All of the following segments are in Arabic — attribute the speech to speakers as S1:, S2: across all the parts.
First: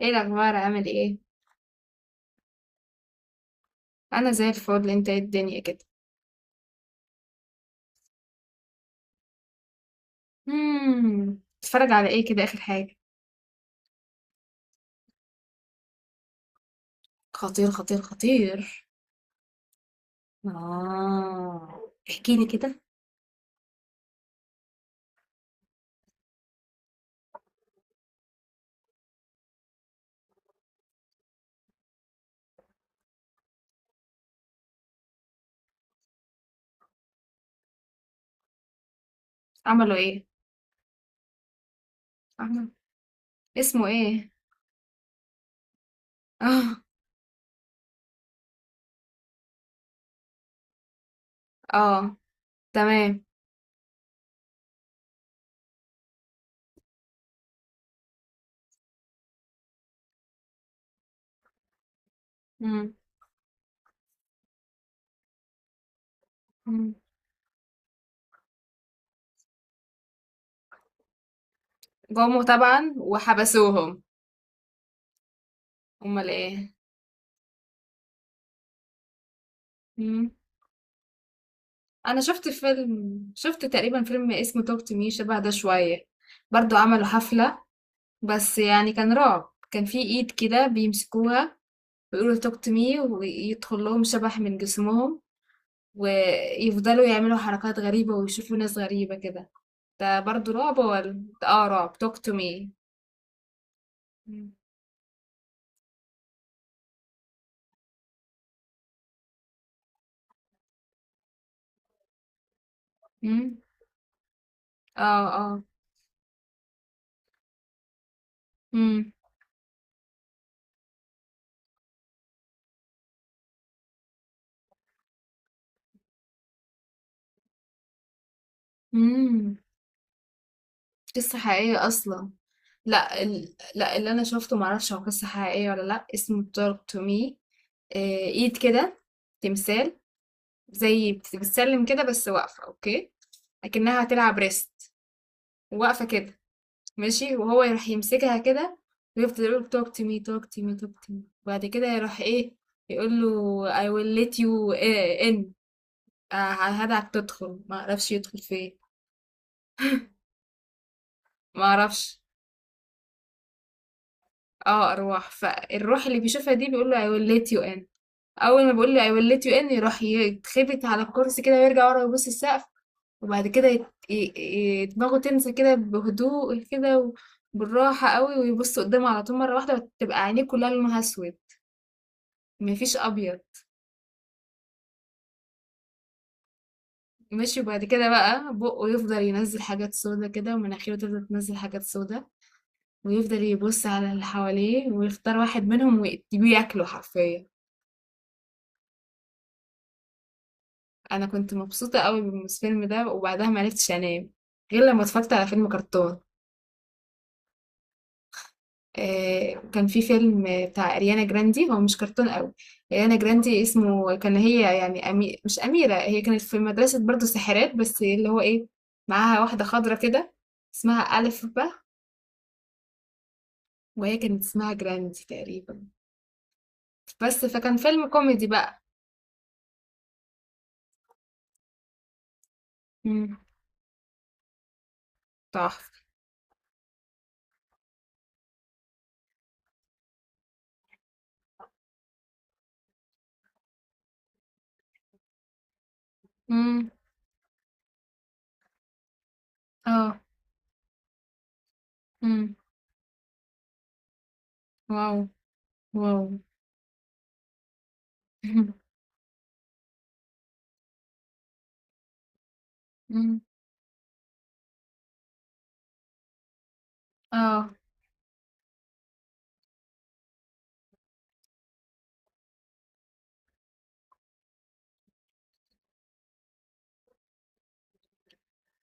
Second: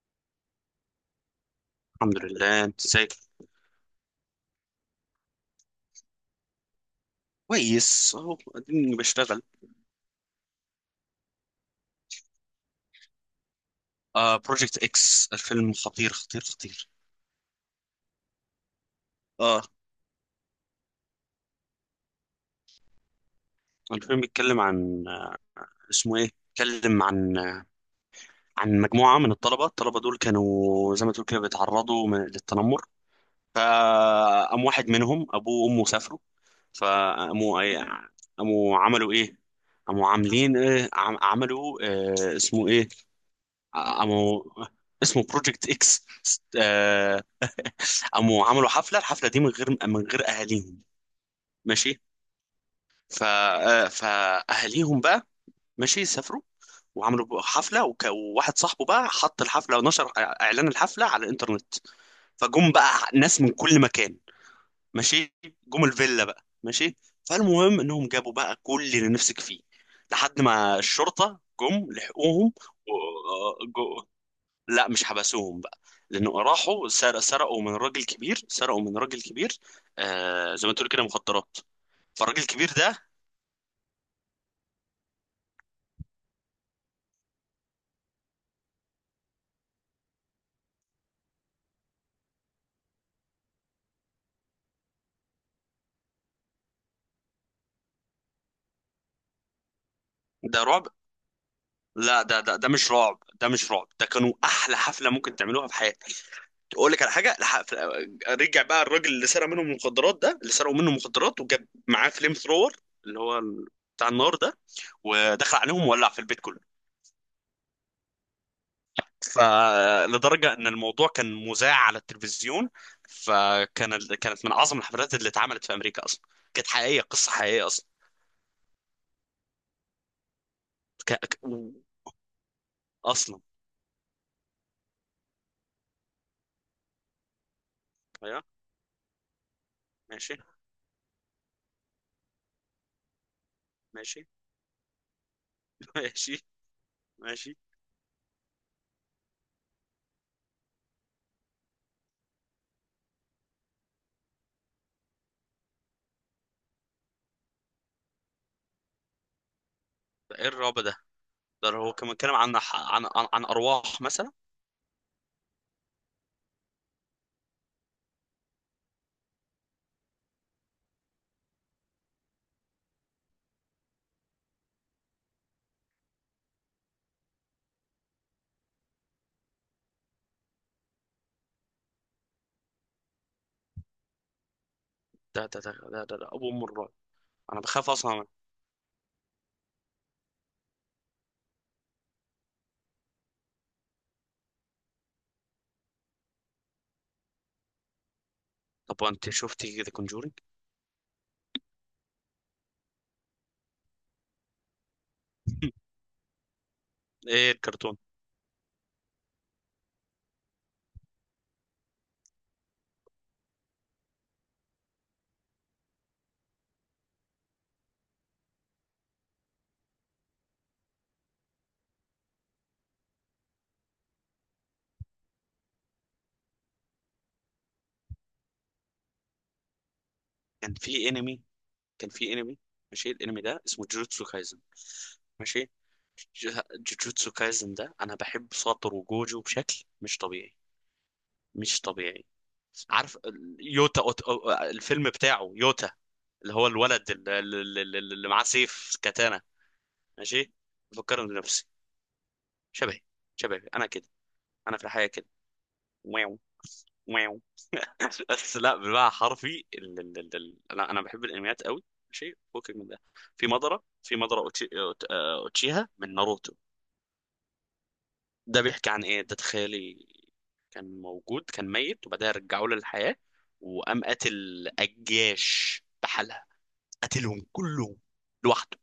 S1: ايه الاخبار؟ عامل ايه؟
S2: الحمد لله، انت ازيك؟
S1: انا زي الفل. انت ايه الدنيا كده؟
S2: كويس اهو، اديني بشتغل.
S1: اتفرج على ايه كده اخر حاجه؟
S2: بروجكت اكس، الفيلم خطير خطير خطير.
S1: خطير خطير خطير.
S2: اه.
S1: آه، احكي لي كده.
S2: الفيلم بيتكلم عن اسمه ايه؟ بيتكلم عن عن مجموعة من الطلبة دول، كانوا زي ما تقول كده بيتعرضوا للتنمر. فقام واحد منهم ابوه وامه سافروا، فقاموا ايه؟ قاموا عملوا ايه؟
S1: عملوا
S2: قاموا
S1: ايه؟
S2: عاملين ايه؟ عملوا اسمه
S1: عمل.
S2: ايه؟
S1: اسمه ايه؟
S2: قاموا، اسمه بروجكت اكس.
S1: اه،
S2: قاموا عملوا حفله، الحفله دي من غير اهاليهم. ماشي.
S1: اه.
S2: ف
S1: تمام.
S2: آه، فاهاليهم بقى، ماشي سافروا وعملوا حفله وواحد صاحبه بقى حط الحفله ونشر اعلان الحفله على الانترنت، فجم بقى
S1: امم.
S2: ناس من كل مكان. ماشي، جم الفيلا بقى،
S1: أمم.
S2: ماشي. فالمهم انهم جابوا بقى كل اللي نفسك فيه لحد ما الشرطه جم
S1: جم
S2: لحقوهم. و...
S1: طبعا وحبسوهم.
S2: لا، مش حبسوهم بقى،
S1: امال
S2: لانه
S1: ايه؟
S2: راحوا سرقوا من راجل كبير، سرقوا من راجل كبير.
S1: امم.
S2: زي ما تقول كده مخدرات.
S1: انا
S2: فالراجل
S1: شفت
S2: الكبير ده.
S1: فيلم تقريبا فيلم اسمه توك تو مي، شبه ده شويه. برضو عملوا حفله، بس يعني كان رعب. كان في ايد كده بيمسكوها ويقولوا توك تو مي، ويدخل لهم شبح من جسمهم، ويفضلوا يعملوا حركات غريبة ويشوفوا ناس غريبة كده. ده برضو
S2: ده
S1: رعب
S2: رعب.
S1: ولا؟ ده رعب توك
S2: لا،
S1: تو
S2: ده
S1: مي.
S2: مش رعب، ده مش رعب، ده كانوا احلى حفله ممكن تعملوها في حياتك. اقول لك على حاجه. رجع بقى الراجل اللي سرق منهم المخدرات، ده اللي سرقوا منه المخدرات، وجاب معاه فليم ثرور، اللي هو بتاع النار ده،
S1: اه،
S2: ودخل
S1: اه.
S2: عليهم وولع في البيت كله.
S1: مم.
S2: فلدرجة ان الموضوع كان مذاع على التلفزيون، كانت من اعظم الحفلات اللي اتعملت في امريكا اصلا، كانت حقيقية، قصة حقيقية اصلا.
S1: مم.
S2: ك...
S1: قصة
S2: ك... و-
S1: حقيقية أصلا. لا
S2: اصلا.
S1: ال... لا اللي أنا شفته معرفش هو قصة حقيقية ولا لأ، اسمه توك تو مي.
S2: أيوة.
S1: إيد كده. تمثال.
S2: ماشي.
S1: زي بتسلم كده، بس واقفة. أوكي. أكنها
S2: ماشي.
S1: هتلعب ريست. واقفة كده.
S2: ماشي.
S1: ماشي،
S2: ماشي.
S1: وهو يروح يمسكها كده، ويفضل يقول talk to me talk to me talk to me، وبعد كده يروح ايه، يقول له I will let you in. هدعك تدخل، ما اعرفش يدخل فين.
S2: ايه الرعب ده؟
S1: ما
S2: ده هو كان
S1: اعرفش.
S2: بيتكلم عن عن عن ارواح مثلا.
S1: اه، ارواح. فالروح اللي بيشوفها دي بيقول له I will let you in. اول ما بيقول له I will let you in يروح يتخبط على الكرسي كده، ويرجع ورا، يبص السقف. وبعد كده دماغه تنسى كده بهدوء كده، وبالراحة قوي، ويبص قدامه على طول مرة واحدة، وتبقى عينيه كلها لونها اسود، مفيش ابيض.
S2: ده ابو ام الرعب.
S1: ماشي،
S2: انا
S1: وبعد
S2: بخاف
S1: كده
S2: اصلا منه.
S1: بقى بقه يفضل ينزل حاجات سودا كده، ومناخيره تفضل تنزل حاجات سودا، ويفضل يبص على اللي حواليه ويختار واحد منهم ويديه ياكله حرفيا.
S2: طب وانت شفتي ذا كونجورينج؟
S1: انا كنت مبسوطه قوي بالفيلم ده، وبعدها ما عرفتش انام غير لما اتفرجت على فيلم كرتون.
S2: ايه الكرتون؟
S1: كان في فيلم بتاع اريانا جراندي، هو مش كرتون قوي. اريانا جراندي اسمه كان هي يعني مش اميره. هي كانت في مدرسه برضو ساحرات، بس اللي هو ايه، معاها واحده خضرة كده اسمها ألف ب، وهي كانت اسمها جراندي تقريبا. بس فكان فيلم كوميدي بقى.
S2: كان في انمي كان في انمي. ماشي،
S1: امم.
S2: الانمي ده اسمه جوجوتسو كايزن. ماشي.
S1: تحفة.
S2: جوجوتسو كايزن ده، انا بحب ساتور وجوجو بشكل مش طبيعي، مش طبيعي. عارف يوتا؟ الفيلم بتاعه يوتا، اللي هو
S1: امم.
S2: الولد اللي معاه سيف كاتانا.
S1: اه.
S2: ماشي. بفكرني بنفسي،
S1: امم.
S2: شبهي، شبهي انا كده، انا في الحياة
S1: واو.
S2: كده.
S1: واو.
S2: واو. واو. بس لا، بالمعنى حرفي انا بحب الانميات قوي، شيء فوق من ده.
S1: امم.
S2: في مضرة، أوتشي... أوت- آه، اوتشيها من ناروتو.
S1: اه.
S2: ده بيحكي عن ايه ده، تخيلي. كان موجود، كان ميت، وبعدها رجعوه للحياة وقام قتل الجيش بحالها، قتلهم كلهم لوحده،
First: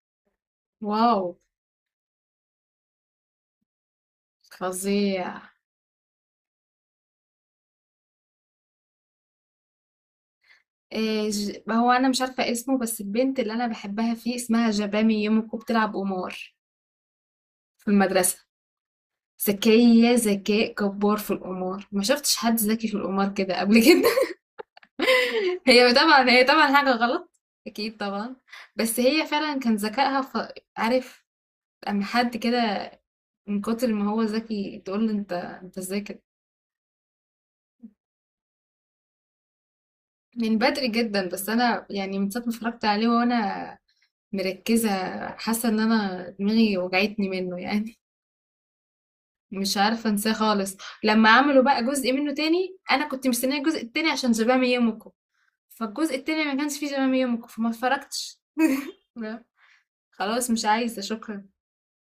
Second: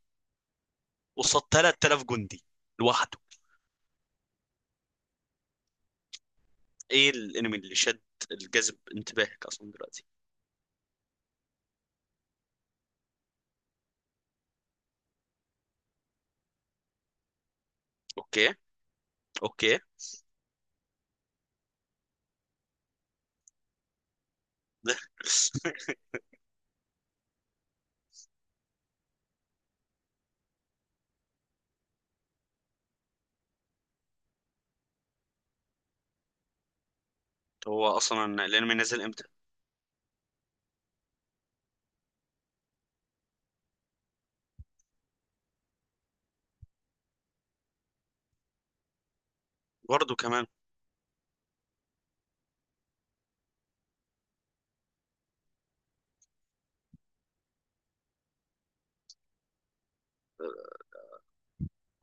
S1: واو.
S2: قصاد 3000 جندي لوحده.
S1: فظيع.
S2: ايه الانمي اللي شد الجذب انتباهك اصلا دلوقتي؟
S1: إيه، هو انا مش عارفه اسمه، بس البنت اللي انا بحبها فيه اسمها جبامي يوميكو، بتلعب قمار في المدرسه.
S2: اوكي. اوكي.
S1: ذكيه ذكاء جبار في القمار، ما شفتش حد ذكي في القمار كده قبل كده. هي طبعا هي طبعا حاجة غلط، أكيد طبعا. بس هي فعلا كان ذكائها. عارف، أما حد كده، من كتر ما هو ذكي تقول له أنت إزاي كده.
S2: هو اصلا الانمي نزل امتى؟
S1: من بدري جدا، بس أنا يعني من ساعة ما اتفرجت عليه وأنا مركزة، حاسة إن أنا دماغي وجعتني منه يعني، مش عارفة
S2: برضه
S1: أنساه
S2: كمان.
S1: خالص. لما عملوا بقى جزء منه تاني، أنا كنت مستنية الجزء التاني عشان جبام يومكو، فالجزء التاني ما كانش فيه جبام يومكو، فما اتفرجتش. لا، خلاص، مش عايزة، شكرا.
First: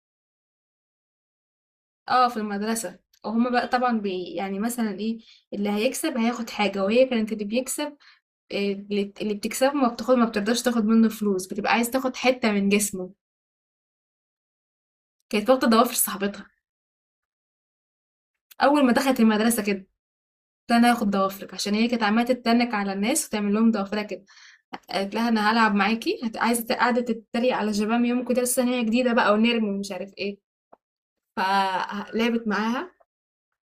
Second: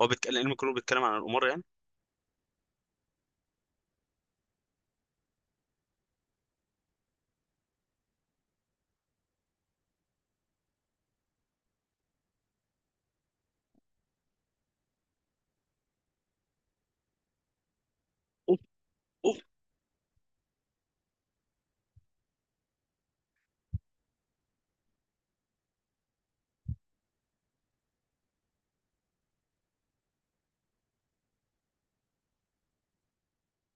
S2: هو بيتكلم الانمي كله بيتكلم عن القمار يعني؟
S1: اه، في المدرسة. وهما بقى طبعا يعني مثلا ايه، اللي هيكسب هياخد حاجة، وهي كانت اللي بيكسب إيه، اللي بتكسبه ما بتاخد، ما بترضاش تاخد منه فلوس، بتبقى عايز تاخد حتة من جسمه. كانت واخدة ضوافر صاحبتها.
S2: اوف.
S1: أول ما دخلت
S2: اوف.
S1: المدرسة كده قلت لها انا هاخد ضوافرك، عشان هي كانت عمالة تتنك على الناس وتعمل لهم ضوافرها كده. قالت لها انا هلعب معاكي، عايزة قاعدة تتريق على شباب يوم كده، لسه إن هي جديدة بقى ونرمي ومش عارف ايه. فلعبت معاها،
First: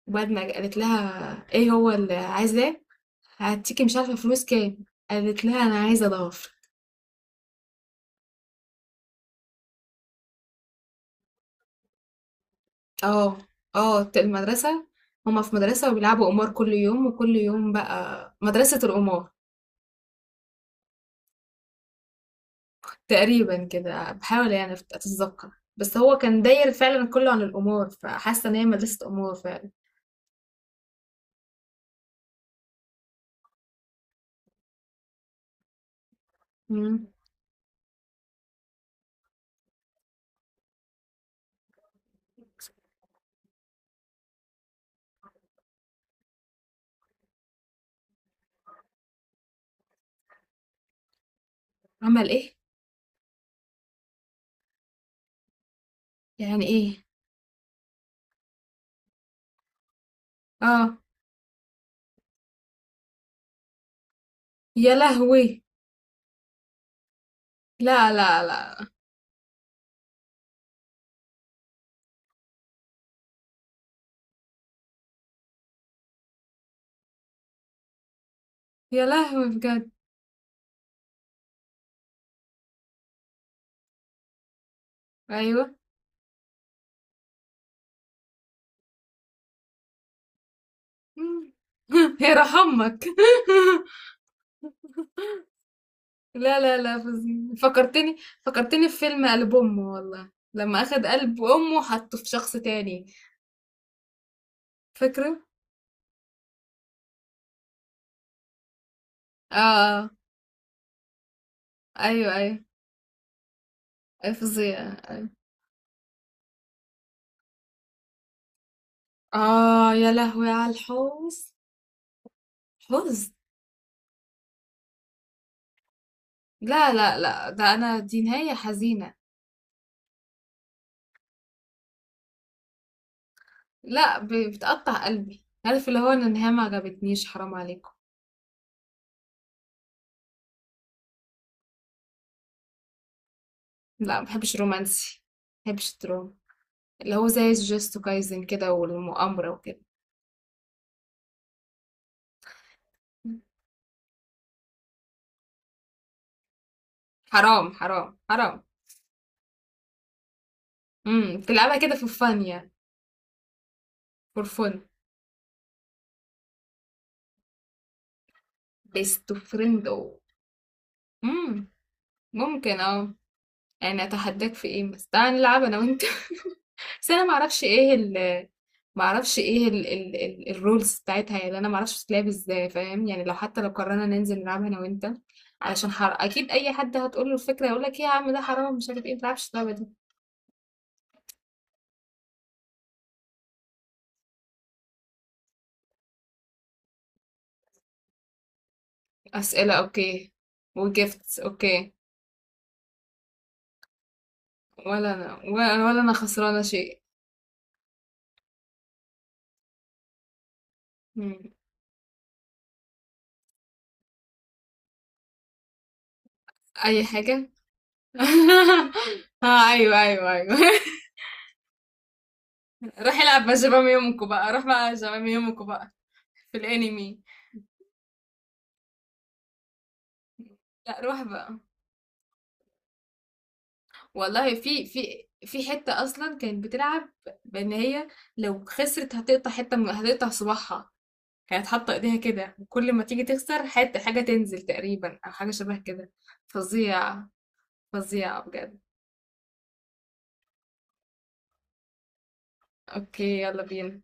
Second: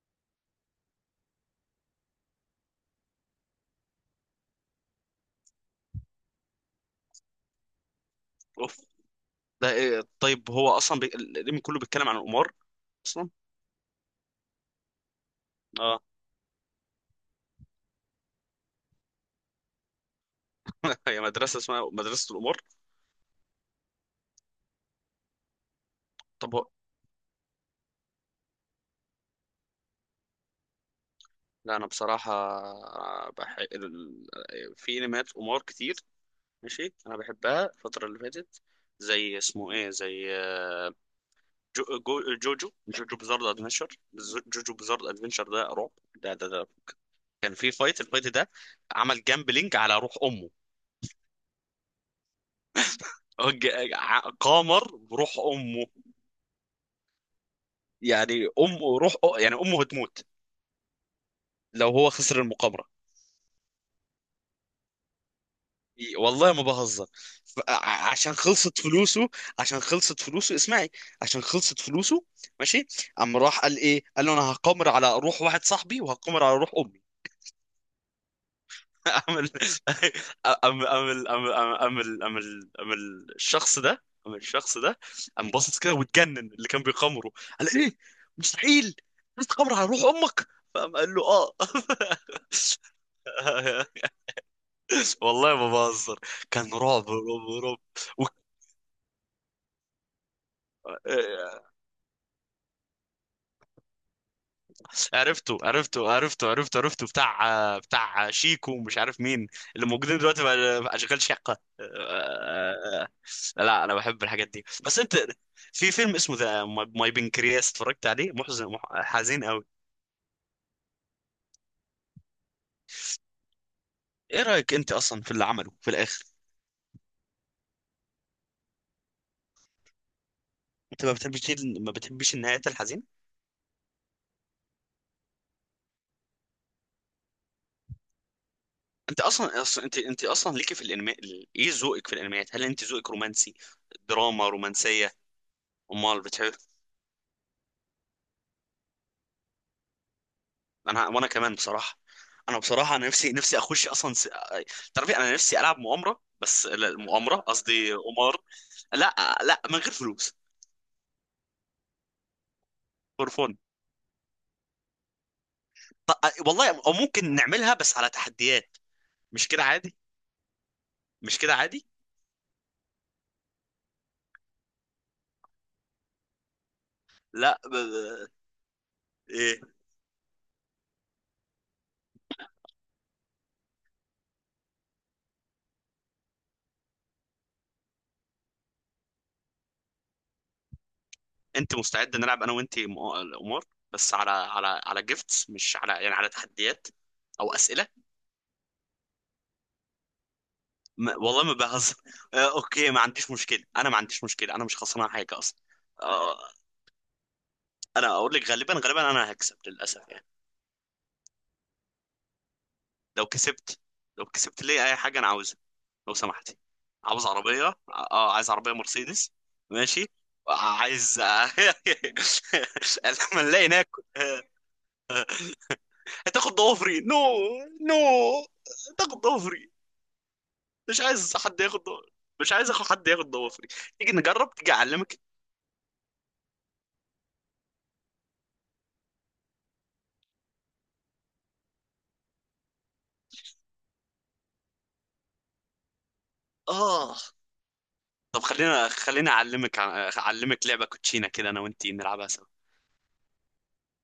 S1: وبدمج قالت لها ايه هو اللي عايزاه، هديكي مش عارفه فلوس كام. قالت لها انا عايزه ضعف.
S2: اوف. ده ايه؟ طيب هو اصلا الانمي كله بيتكلم عن القمار اصلا.
S1: اه، اه. المدرسه. هما في مدرسه،
S2: اه.
S1: وبيلعبوا قمار كل يوم، وكل يوم بقى مدرسه القمار.
S2: هي مدرسه اسمها مدرسه القمار؟
S1: تقريبا كده، بحاول يعني اتذكر، بس هو كان
S2: طب هو...
S1: داير فعلا كله عن القمار، فحاسه ان هي مدرسه قمار فعلا.
S2: لا، انا بصراحه بح... ال- في انميات قمار كتير. ماشي،
S1: مم.
S2: انا بحبها الفتره اللي فاتت. زي اسمه ايه؟ زي جو... جو... جوجو جوجو بزارد ادفنشر. جوجو بزارد ادفنشر ده رعب، ده كان في فايت، الفايت ده عمل جامبلينج على روح امه.
S1: عمل ايه؟
S2: قمر بروح امه.
S1: يعني ايه؟
S2: يعني امه روح، يعني امه هتموت
S1: اه.
S2: لو هو خسر المقامرة.
S1: يا لهوي.
S2: والله ما بهزر.
S1: لا،
S2: عشان
S1: لا،
S2: خلصت
S1: لا.
S2: فلوسه، عشان خلصت فلوسه اسمعي، عشان خلصت فلوسه. ماشي، قام راح قال ايه؟ قال له انا هقامر على روح واحد صاحبي وهقامر على روح امي.
S1: يا
S2: قام
S1: لهوي،
S2: ال-
S1: بجد.
S2: قام قام ال- قام قام قام ال- قام ال- قام ال- الشخص ده، قام الشخص ده قام
S1: ايوه.
S2: باصص كده واتجنن اللي كان بيقامره، قال ايه؟ مستحيل! انت تقامر على روح امك؟ فقام قال له اه.
S1: مم. يا رحمك.
S2: والله ما بهزر،
S1: لا،
S2: كان
S1: لا، لا،
S2: رعب
S1: فظيع،
S2: رعب رعب.
S1: فكرتني.
S2: و...
S1: فكرتني في فيلم قلب امه، والله لما اخد قلب
S2: آه،
S1: امه وحطه في شخص تاني. فاكره.
S2: عرفته، عرفته، عرفته، عرفته، عرفته، بتاع شيكو ومش عارف مين،
S1: اه.
S2: اللي
S1: آه.
S2: موجودين دلوقتي بقى، اشغال شقة.
S1: ايوه، ايوه.
S2: لا، انا بحب
S1: اي
S2: الحاجات دي
S1: فظيع.
S2: بس انت.
S1: أيوة.
S2: في فيلم اسمه ذا ماي بنكرياس اتفرجت عليه، محزن، حزين قوي.
S1: اه، يا لهوي على الحزن. حزن.
S2: ايه رأيك انت اصلا في اللي عمله في الاخر؟
S1: لا، لا، لا، ده انا دي نهاية حزينة.
S2: انت ما بتحبش، ما بتحبش النهايات الحزينة.
S1: لا، بتقطع قلبي. عارف اللي هو ان النهاية ما عجبتنيش، حرام عليكم.
S2: انت اصلا ليكي في الانمي، ايه ذوقك في الانميات؟ هل انت ذوقك رومانسي؟
S1: لا، ما
S2: دراما
S1: بحبش
S2: رومانسية؟
S1: رومانسي. ما بحبش
S2: امال
S1: الدراما.
S2: بتحب؟
S1: اللي هو زي جوجوتسو كايزن كده، والمؤامرة وكده.
S2: وانا كمان بصراحه. انا بصراحه، انا نفسي اخش اصلا. تعرفي انا نفسي العب مؤامره، بس لا، مؤامره
S1: حرام،
S2: قصدي
S1: حرام،
S2: قمار.
S1: حرام.
S2: لا، لا، من غير فلوس.
S1: امم. تلعبها كده في الفن يعني.
S2: فور فون.
S1: فور فن.
S2: والله، او ممكن نعملها بس على تحديات.
S1: بيست
S2: مش كده
S1: فريند
S2: عادي،
S1: او.
S2: مش كده
S1: امم.
S2: عادي.
S1: ممكن، اه. يعني اتحداك في ايه، بس تعالى نلعب انا وانت. بس انا
S2: لا
S1: معرفش
S2: ب...
S1: ايه
S2: ب-
S1: ال، معرفش
S2: إيه.
S1: ايه ال الرولز بتاعتها يعني، انا معرفش بتتلعب ازاي فاهم يعني، لو حتى لو قررنا ننزل نلعبها انا وانت. علشان اكيد اي حد هتقول له الفكره هيقول لك ايه يا عم، ده حرام مش عارف ايه، ما تلعبش اللعبه دي.
S2: انت مستعد نلعب انا وانت قمار؟ بس على جيفتس، مش على يعني على تحديات او اسئله.
S1: اسئله، اوكي.
S2: ما...
S1: وجيفتس،
S2: والله ما
S1: اوكي.
S2: بهزر. اوكي ما عنديش مشكله، انا ما عنديش مشكله، انا مش خسران
S1: ولا انا،
S2: حاجه اصلا.
S1: ولا انا
S2: آه،
S1: خسرانه شيء.
S2: انا اقول لك غالبا، غالبا انا هكسب للاسف يعني.
S1: مم.
S2: لو كسبت، لي اي حاجه انا عاوزها، لو سمحتي.
S1: اي
S2: عاوز
S1: حاجه.
S2: عربيه، اه. عايز عربيه مرسيدس.
S1: اه، ايوه،
S2: ماشي.
S1: ايوه، ايوه.
S2: عايز.
S1: روح
S2: لما
S1: العب بقى
S2: نلاقي
S1: زمام
S2: ناكل.
S1: يومكم بقى، روح بقى زمام يومكم بقى.
S2: هتاخد
S1: في
S2: ضوافري؟ نو.
S1: الانمي.
S2: نو، هتاخد ضوافري.
S1: لا،
S2: مش
S1: روح
S2: عايز
S1: بقى.
S2: حد ياخد ضوافري، مش عايز اخد حد ياخد ضوافري، تيجي نجرب،
S1: والله
S2: تيجي
S1: في
S2: اعلمك.
S1: حتة اصلا كانت بتلعب، بان هي لو خسرت هتقطع حتة من، هتقطع صباعها. كانت حاطة ايديها كده، وكل ما تيجي تخسر حتة، حاجة تنزل تقريبا، او حاجة شبه كده.
S2: اه.
S1: فظيعة.
S2: طب
S1: فظيعة بجد.
S2: خلينا اعلمك لعبه كوتشينه كده، انا وانتي نلعبها.
S1: اوكي، يلا بينا.